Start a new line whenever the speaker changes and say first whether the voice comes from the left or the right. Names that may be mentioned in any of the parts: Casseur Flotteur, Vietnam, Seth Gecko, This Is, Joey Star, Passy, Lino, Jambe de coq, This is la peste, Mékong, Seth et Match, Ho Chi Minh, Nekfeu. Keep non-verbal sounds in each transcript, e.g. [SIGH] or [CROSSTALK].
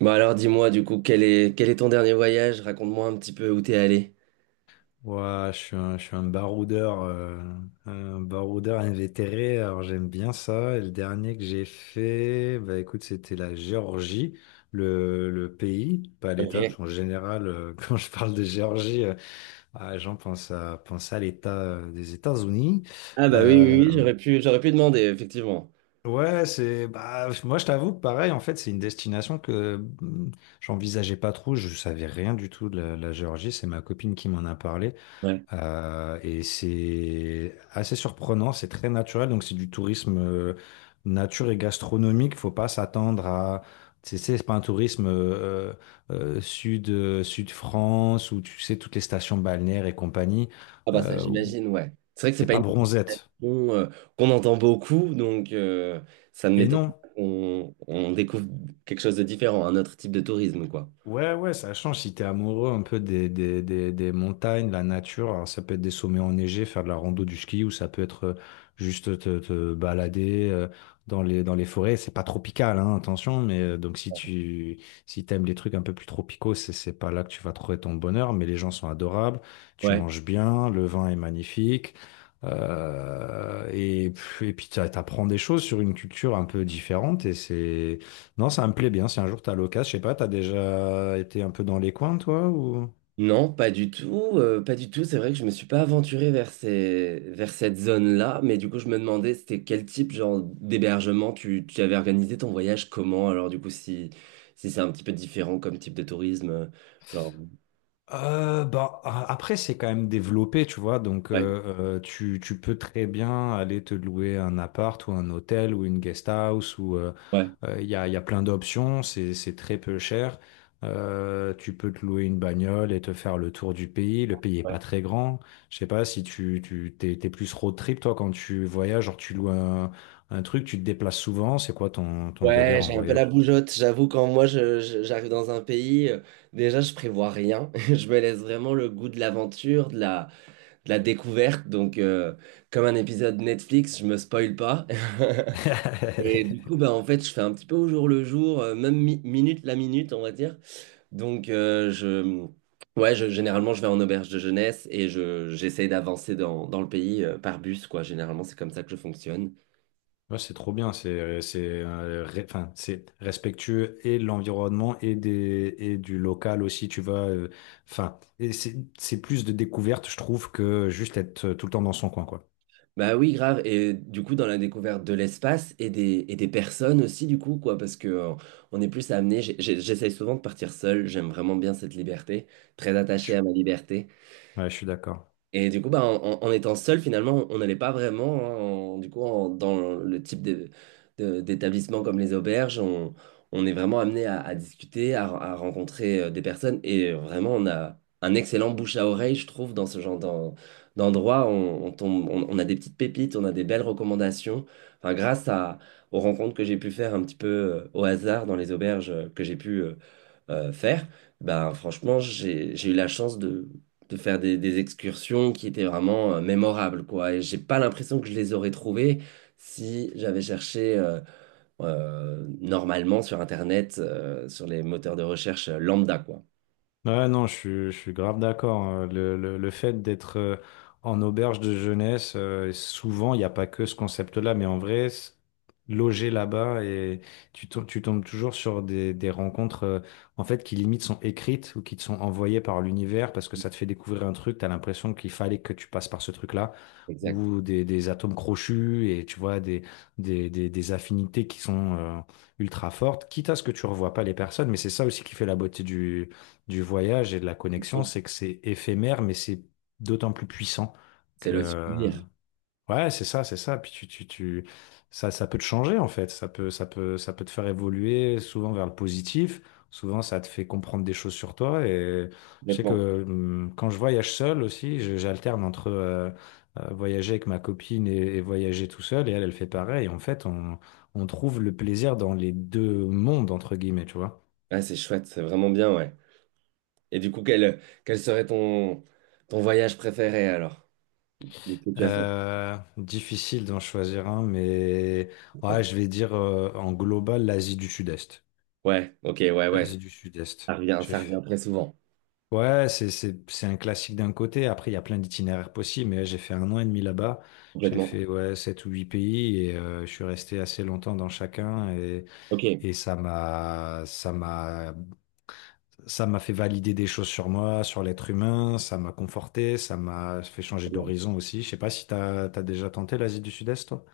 right: Bon alors dis-moi du coup quel est ton dernier voyage? Raconte-moi un petit peu où t'es allé.
left: Ouais, je suis un baroudeur, un baroudeur invétéré, alors j'aime bien ça. Et le dernier que j'ai fait, bah écoute, c'était la Géorgie, le pays, pas l'État, parce qu'en
right: Ok.
left: général, [LAUGHS] quand je parle de Géorgie, ah, les gens pensent à l'État des États-Unis.
right: Ah bah oui
left: Euh,
right: oui oui j'aurais pu demander effectivement.
left: ouais, c'est, bah, moi je t'avoue que pareil, en fait, c'est une destination que hum, j'envisageais pas trop, je savais rien du tout de la Géorgie, c'est ma copine qui m'en a parlé.
right: Ouais.
left: Et c'est assez surprenant, c'est très naturel, donc c'est du tourisme nature et gastronomique. Faut pas s'attendre à, tu sais, c'est pas un tourisme sud France où tu sais toutes les stations balnéaires et compagnie.
right: Ah bah ça
left: Où
right: j'imagine, ouais. C'est vrai que c'est
left: c'est
right: pas
left: pas
right: une
left: bronzette.
right: question, qu'on entend beaucoup donc, ça ne
left: Et
right: m'étonne
left: non.
right: pas qu'on on découvre quelque chose de différent, un autre type de tourisme quoi.
left: Ouais, ouais, ça change si t'es amoureux un peu des montagnes, de la nature. Alors, ça peut être des sommets enneigés, faire de la rando, du ski, ou ça peut être juste te balader dans les forêts. C'est pas tropical, hein, attention, mais donc si t'aimes les trucs un peu plus tropicaux, c'est pas là que tu vas trouver ton bonheur, mais les gens sont adorables, tu
right: Ouais.
left: manges bien, le vin est magnifique. euh, et, et puis t'apprends des choses sur une culture un peu différente, et c'est non, ça me plaît bien. Si un jour t'as l'occasion, je sais pas, t'as déjà été un peu dans les coins, toi, ou?
right: Non, pas du tout, pas du tout. C'est vrai que je me suis pas aventuré vers ces, vers cette zone-là, mais du coup, je me demandais c'était quel type genre d'hébergement tu avais organisé ton voyage, comment? Alors du coup, si c'est un petit peu différent comme type de tourisme, genre,
left: Bah, après, c'est quand même développé, tu vois. Donc,
right: ouais,
left: tu peux très bien aller te louer un appart ou un hôtel ou une guest house ou
right: ouais,
left: il y a plein d'options. C'est très peu cher. Tu peux te louer une bagnole et te faire le tour du pays. Le pays est
right: ouais.
left: pas très grand. Je sais pas si tu t'es plus road trip, toi, quand tu voyages, genre tu loues un truc, tu te déplaces souvent. C'est quoi ton
right: Ouais,
left: délire en
right: j'ai un peu la
left: voyage?
right: bougeotte. J'avoue, quand moi j'arrive dans un pays, déjà je prévois rien. [LAUGHS] Je me laisse vraiment le goût de l'aventure, de la découverte. Donc, comme un épisode Netflix, je me spoil pas. [LAUGHS] Et du
left: [LAUGHS]
right: coup, bah, en fait, je fais un petit peu au jour le jour, même minute la minute, on va dire. Donc, ouais, généralement, je vais en auberge de jeunesse et j'essaye d'avancer dans le pays, par bus, quoi. Généralement, c'est comme ça que je fonctionne.
left: Ouais, c'est trop bien, enfin, c'est respectueux et de l'environnement et du local aussi, tu vois. Enfin, et c'est plus de découverte, je trouve, que juste être tout le temps dans son coin, quoi.
right: Bah oui, grave. Et du coup, dans la découverte de l'espace et des personnes aussi, du coup, quoi, parce que, on est plus amené. J'essaye souvent de partir seul. J'aime vraiment bien cette liberté, très
left: Je,
right: attaché
left: suis-
right: à ma liberté.
left: ouais, je suis d'accord.
right: Et du coup, bah, en étant seul, finalement, on n'allait pas vraiment, hein, dans le type d'établissement comme les auberges, on est vraiment amené à discuter, à rencontrer, des personnes. Et, vraiment, on a un excellent bouche à oreille, je trouve, dans ce genre d'endroit. On tombe, on a des petites pépites, on a des belles recommandations. Enfin, grâce à, aux rencontres que j'ai pu faire un petit peu, au hasard dans les auberges, que j'ai pu faire, ben franchement, j'ai eu la chance de faire des excursions qui étaient vraiment, mémorables, quoi. Et j'ai pas l'impression que je les aurais trouvées si j'avais cherché normalement sur Internet, sur les moteurs de recherche, lambda, quoi.
left: Ouais, non, je suis grave d'accord, hein. Le fait d'être en auberge de jeunesse, et souvent, il n'y a pas que ce concept-là, mais en vrai, loger là-bas et tu tombes toujours sur des rencontres en fait qui limite sont écrites ou qui te sont envoyées par l'univers parce que ça te fait découvrir un truc, tu as l'impression qu'il fallait que tu passes par ce truc-là,
right: Exact.
left: ou des atomes crochus et tu vois, des affinités qui sont ultra fortes, quitte à ce que tu revois pas les personnes, mais c'est ça aussi qui fait la beauté du voyage et de la connexion,
right: Bon,
left: c'est que c'est éphémère, mais c'est d'autant plus puissant
right: c'est le
left: que.
right: souvenir,
left: Ouais, c'est ça, c'est ça. Puis ça peut te changer en fait. Ça peut te faire évoluer souvent vers le positif. Souvent, ça te fait comprendre des choses sur toi. Et je sais
right: complètement.
left: que quand je voyage seul aussi, j'alterne entre voyager avec ma copine et voyager tout seul. Et elle, elle fait pareil. En fait, on trouve le plaisir dans les deux mondes entre guillemets, tu vois.
right: Ah c'est chouette, c'est vraiment bien, ouais. Et du coup, quel serait ton voyage préféré alors? Que tu as fait?
left: Difficile d'en choisir un, mais ouais, je vais dire en global l'Asie du Sud-Est.
right: Ouais, ok, ouais, ouais, ça
left: L'Asie du Sud-Est.
right: revient,
left: J'ai
right: ça revient
left: fait-
right: très souvent,
left: Ouais, c'est un classique d'un côté. Après, il y a plein d'itinéraires possibles, mais j'ai fait un an et demi là-bas. J'ai
right: complètement.
left: fait, ouais, sept ou huit pays et je suis resté assez longtemps dans chacun, et
right: Ok.
left: et ça m'a fait valider des choses sur moi, sur l'être humain. Ça m'a conforté, ça m'a fait changer
right: Bien.
left: d'horizon aussi. Je sais pas si t'as déjà tenté l'Asie du Sud-Est, toi.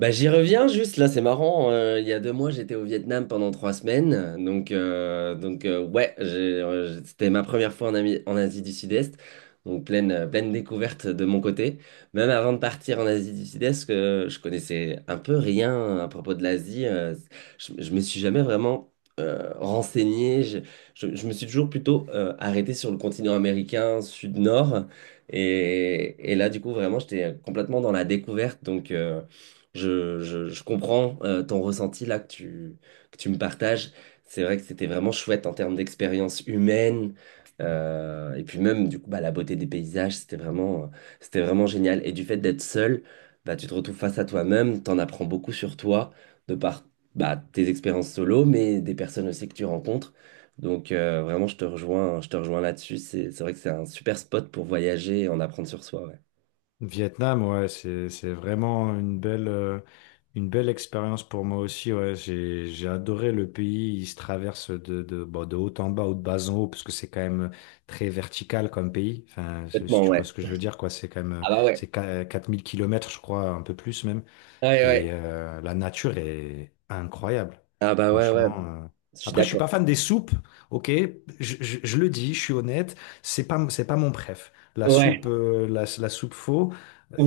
right: Bah, j'y reviens juste, là c'est marrant, il y a 2 mois j'étais au Vietnam pendant 3 semaines, ouais, c'était ma première fois en, en Asie du Sud-Est, donc pleine découverte de mon côté, même avant de partir en Asie du Sud-Est, que je connaissais un peu rien à propos de l'Asie, je me suis jamais vraiment, renseigné. Je me suis toujours plutôt, arrêté sur le continent américain sud-nord. Et là, du coup, vraiment, j'étais complètement dans la découverte. Donc, je comprends ton ressenti là que tu me partages. C'est vrai que c'était vraiment chouette en termes d'expérience humaine. Et puis même, du coup, bah, la beauté des paysages, c'était vraiment génial. Et du fait d'être seul, bah, tu te retrouves face à toi-même, t'en apprends beaucoup sur toi de par bah, tes expériences solo, mais des personnes aussi que tu rencontres. Donc, vraiment, je te rejoins là-dessus. C'est vrai que c'est un super spot pour voyager et en apprendre sur soi. Ouais.
left: Vietnam, ouais, c'est vraiment une belle expérience pour moi aussi. Ouais, j'ai adoré le pays. Il se traverse de bon, de haut en bas ou de bas en haut parce que c'est quand même très vertical comme pays. Enfin, si
right: Complètement,
left: tu vois
right: ouais.
left: ce que je veux dire, quoi. C'est quand même
right: Ah bah ouais.
left: 4 000 km, je crois, un peu plus même.
right: Ouais, ouais.
left: Et la nature est incroyable,
right: Ah bah ouais, ouais.
left: franchement.
right: Je suis
left: Après, je suis
right: d'accord.
left: pas fan des soupes, ok, je le dis, je suis honnête, c'est pas mon préf. La
right: Ouais.
left: soupe, euh, la, la soupe faux,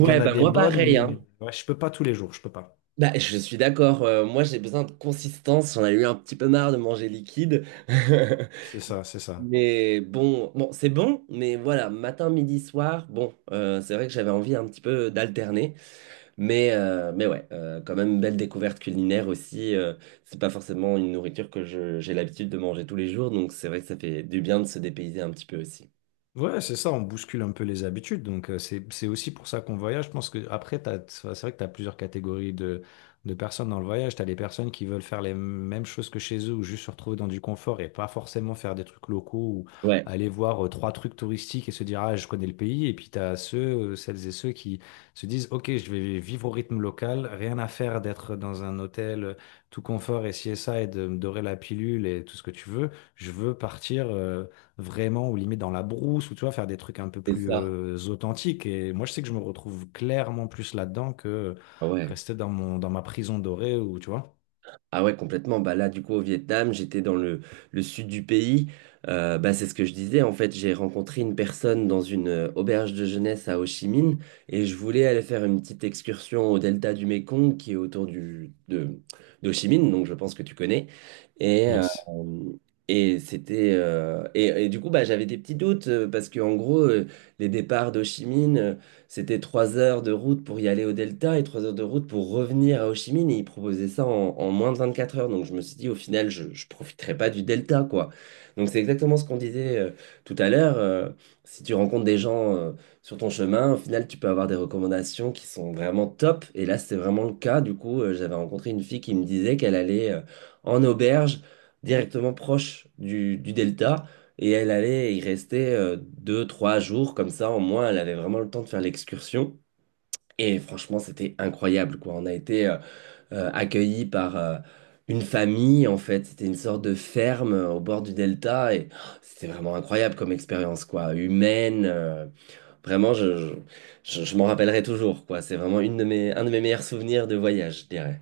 left: il y en a
right: bah
left: des
right: moi
left: bonnes,
right: pareil, hein.
left: mais ouais, je peux pas tous les jours, je peux pas.
right: Bah, je suis d'accord. Moi, j'ai besoin de consistance. J'en ai eu un petit peu marre de manger liquide. [LAUGHS]
left: C'est ça, c'est ça.
right: Mais bon, bon, c'est bon, mais voilà, matin, midi, soir, bon, c'est vrai que j'avais envie un petit peu d'alterner. Mais ouais, quand même, belle découverte culinaire aussi. C'est pas forcément une nourriture que j'ai l'habitude de manger tous les jours, donc c'est vrai que ça fait du bien de se dépayser un petit peu aussi.
left: Ouais, c'est ça, on bouscule un peu les habitudes. Donc, c'est aussi pour ça qu'on voyage. Je pense que après, c'est vrai que tu as plusieurs catégories de personnes dans le voyage. Tu as les personnes qui veulent faire les mêmes choses que chez eux ou juste se retrouver dans du confort et pas forcément faire des trucs locaux ou
right: Ouais,
left: aller voir trois trucs touristiques et se dire, ah, je connais le pays. Et puis, tu as celles et ceux qui se disent, OK, je vais vivre au rythme local, rien à faire d'être dans un hôtel tout confort et ci et ça et de me dorer la pilule et tout ce que tu veux. Je veux partir. Vraiment ou limite dans la brousse ou tu vois faire des trucs un peu
right: c'est
left: plus
right: ça.
left: authentiques, et moi je sais que je me retrouve clairement plus là-dedans que
right: Ah ouais.
left: rester dans ma prison dorée ou tu vois,
right: Ah ouais, complètement. Bah là, du coup, au Vietnam, j'étais dans le sud du pays. Bah, c'est ce que je disais. En fait, j'ai rencontré une personne dans une auberge de jeunesse à Ho Chi Minh et je voulais aller faire une petite excursion au delta du Mékong qui est autour d'Ho Chi Minh, donc je pense que tu connais. Et, euh,
left: yes.
right: et c'était et du coup bah, j'avais des petits doutes, parce que en gros, les départs d'Ho Chi Minh, c'était trois heures de route pour y aller au Delta et 3 heures de route pour revenir à Ho Chi Minh. Et ils proposaient ça en moins de 24 heures. Donc je me suis dit, au final, je ne profiterai pas du Delta, quoi. Donc c'est exactement ce qu'on disait tout à l'heure. Si tu rencontres des gens sur ton chemin, au final, tu peux avoir des recommandations qui sont vraiment top. Et là, c'est vraiment le cas. Du coup, j'avais rencontré une fille qui me disait qu'elle allait en auberge directement proche du delta et elle allait, il restait deux, trois jours comme ça, au moins, elle avait vraiment le temps de faire l'excursion. Et franchement, c'était incroyable, quoi. On a été accueillis par une famille, en fait. C'était une sorte de ferme, au bord du delta. Et oh, c'était vraiment incroyable comme expérience, quoi. Humaine. Vraiment, je m'en rappellerai toujours, quoi. C'est vraiment une de mes, un de mes meilleurs souvenirs de voyage, je dirais.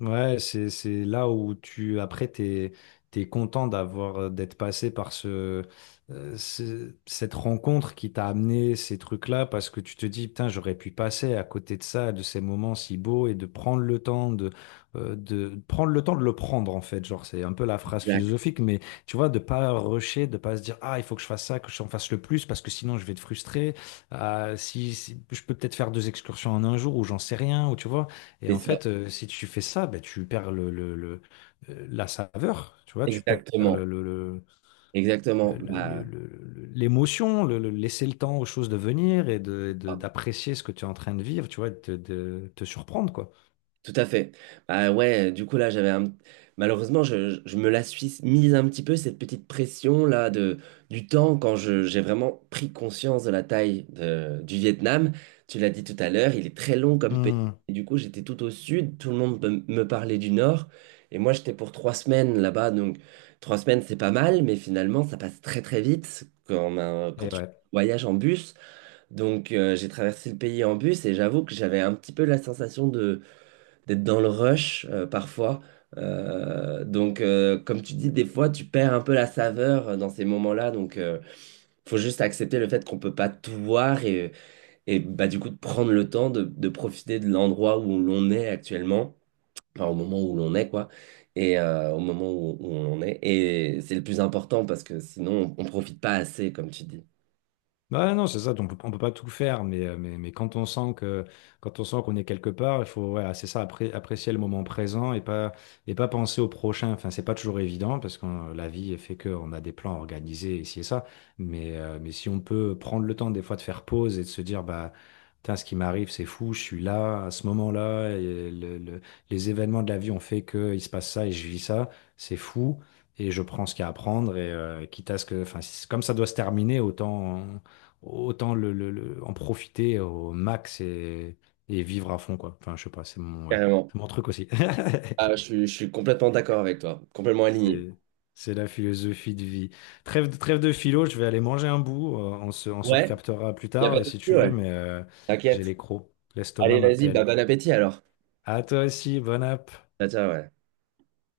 left: Ouais, c'est là où tu, après, t'es content d'être passé par cette rencontre qui t'a amené ces trucs-là parce que tu te dis, putain, j'aurais pu passer à côté de ça, de ces moments si beaux, et de prendre le temps de prendre le temps de le prendre, en fait. Genre, c'est un peu la phrase
right: Exact.
left: philosophique, mais tu vois, de pas rusher, de pas se dire, ah, il faut que je fasse ça, que j'en fasse le plus parce que sinon je vais te frustrer. Ah, je peux peut-être faire deux excursions en un jour ou j'en sais rien, ou tu vois. Et
right: C'est
left: en
right: ça.
left: fait, si tu fais ça, ben, tu perds la saveur, tu vois, tu perds
right: Exactement.
left: le, le- le-
right: Exactement.
left: le- le- le-
right: Bah,
left: le- l'émotion, laisser le temps aux choses de venir et d'apprécier ce que tu es en train de vivre, tu vois, et de te surprendre, quoi.
right: tout à fait. Bah ouais, du coup là j'avais un. Malheureusement je me la suis mise un petit peu cette petite pression là de du temps quand je j'ai vraiment pris conscience de la taille du Vietnam. Tu l'as dit tout à l'heure, il est très long comme pays.
left: Hmm.
right: Et du coup j'étais tout au sud, tout le monde me parlait du nord et moi j'étais pour 3 semaines là-bas, donc 3 semaines c'est pas mal mais finalement ça passe très très vite quand quand
left: Et
right: tu
left: ouais.
right: voyages en bus. Donc, j'ai traversé le pays en bus et j'avoue que j'avais un petit peu la sensation d'être dans le rush, parfois. Donc, comme tu dis, des fois, tu perds un peu la saveur dans ces moments-là. Donc, faut juste accepter le fait qu'on peut pas tout voir et bah, du coup, de prendre le temps de profiter de l'endroit où l'on est actuellement, enfin, au moment où l'on est, quoi, et au moment où on en est. Et c'est le plus important parce que sinon, on profite pas assez, comme tu dis.
left: Ouais, non, c'est ça, on peut pas tout faire, mais quand on sent qu'on est quelque part, il faut, voilà, c'est ça, apprécier le moment présent et pas penser au prochain. Enfin, c'est pas toujours évident parce que la vie fait qu'on a des plans organisés ici et ça, mais si on peut prendre le temps des fois de faire pause et de se dire, bah, putain, ce qui m'arrive, c'est fou, je suis là, à ce moment-là, et les événements de la vie ont fait que il se passe ça et je vis ça, c'est fou. Et je prends ce qu'il y a à prendre et quitte à ce que, enfin, comme ça doit se terminer, autant en profiter au max, et vivre à fond, quoi. Enfin, je sais pas, c'est mon, ouais,
right: Carrément.
left: c'est mon truc aussi.
right: Ah, je,
left: [LAUGHS]
right: suis je suis complètement d'accord avec toi, complètement aligné.
left: C'est, c'est la philosophie de vie. Trêve de philo, je vais aller manger un bout. On se
right: Ouais,
left: recaptera plus
right: y a
left: tard
right: pas de
left: si
right: souci,
left: tu veux,
right: ouais.
left: mais j'ai
right: T'inquiète.
left: les crocs. L'estomac
right: Allez, vas-y, bah,
left: m'appelle.
right: bon appétit alors.
left: À toi aussi, bonne app.
right: Ah, ça, ouais.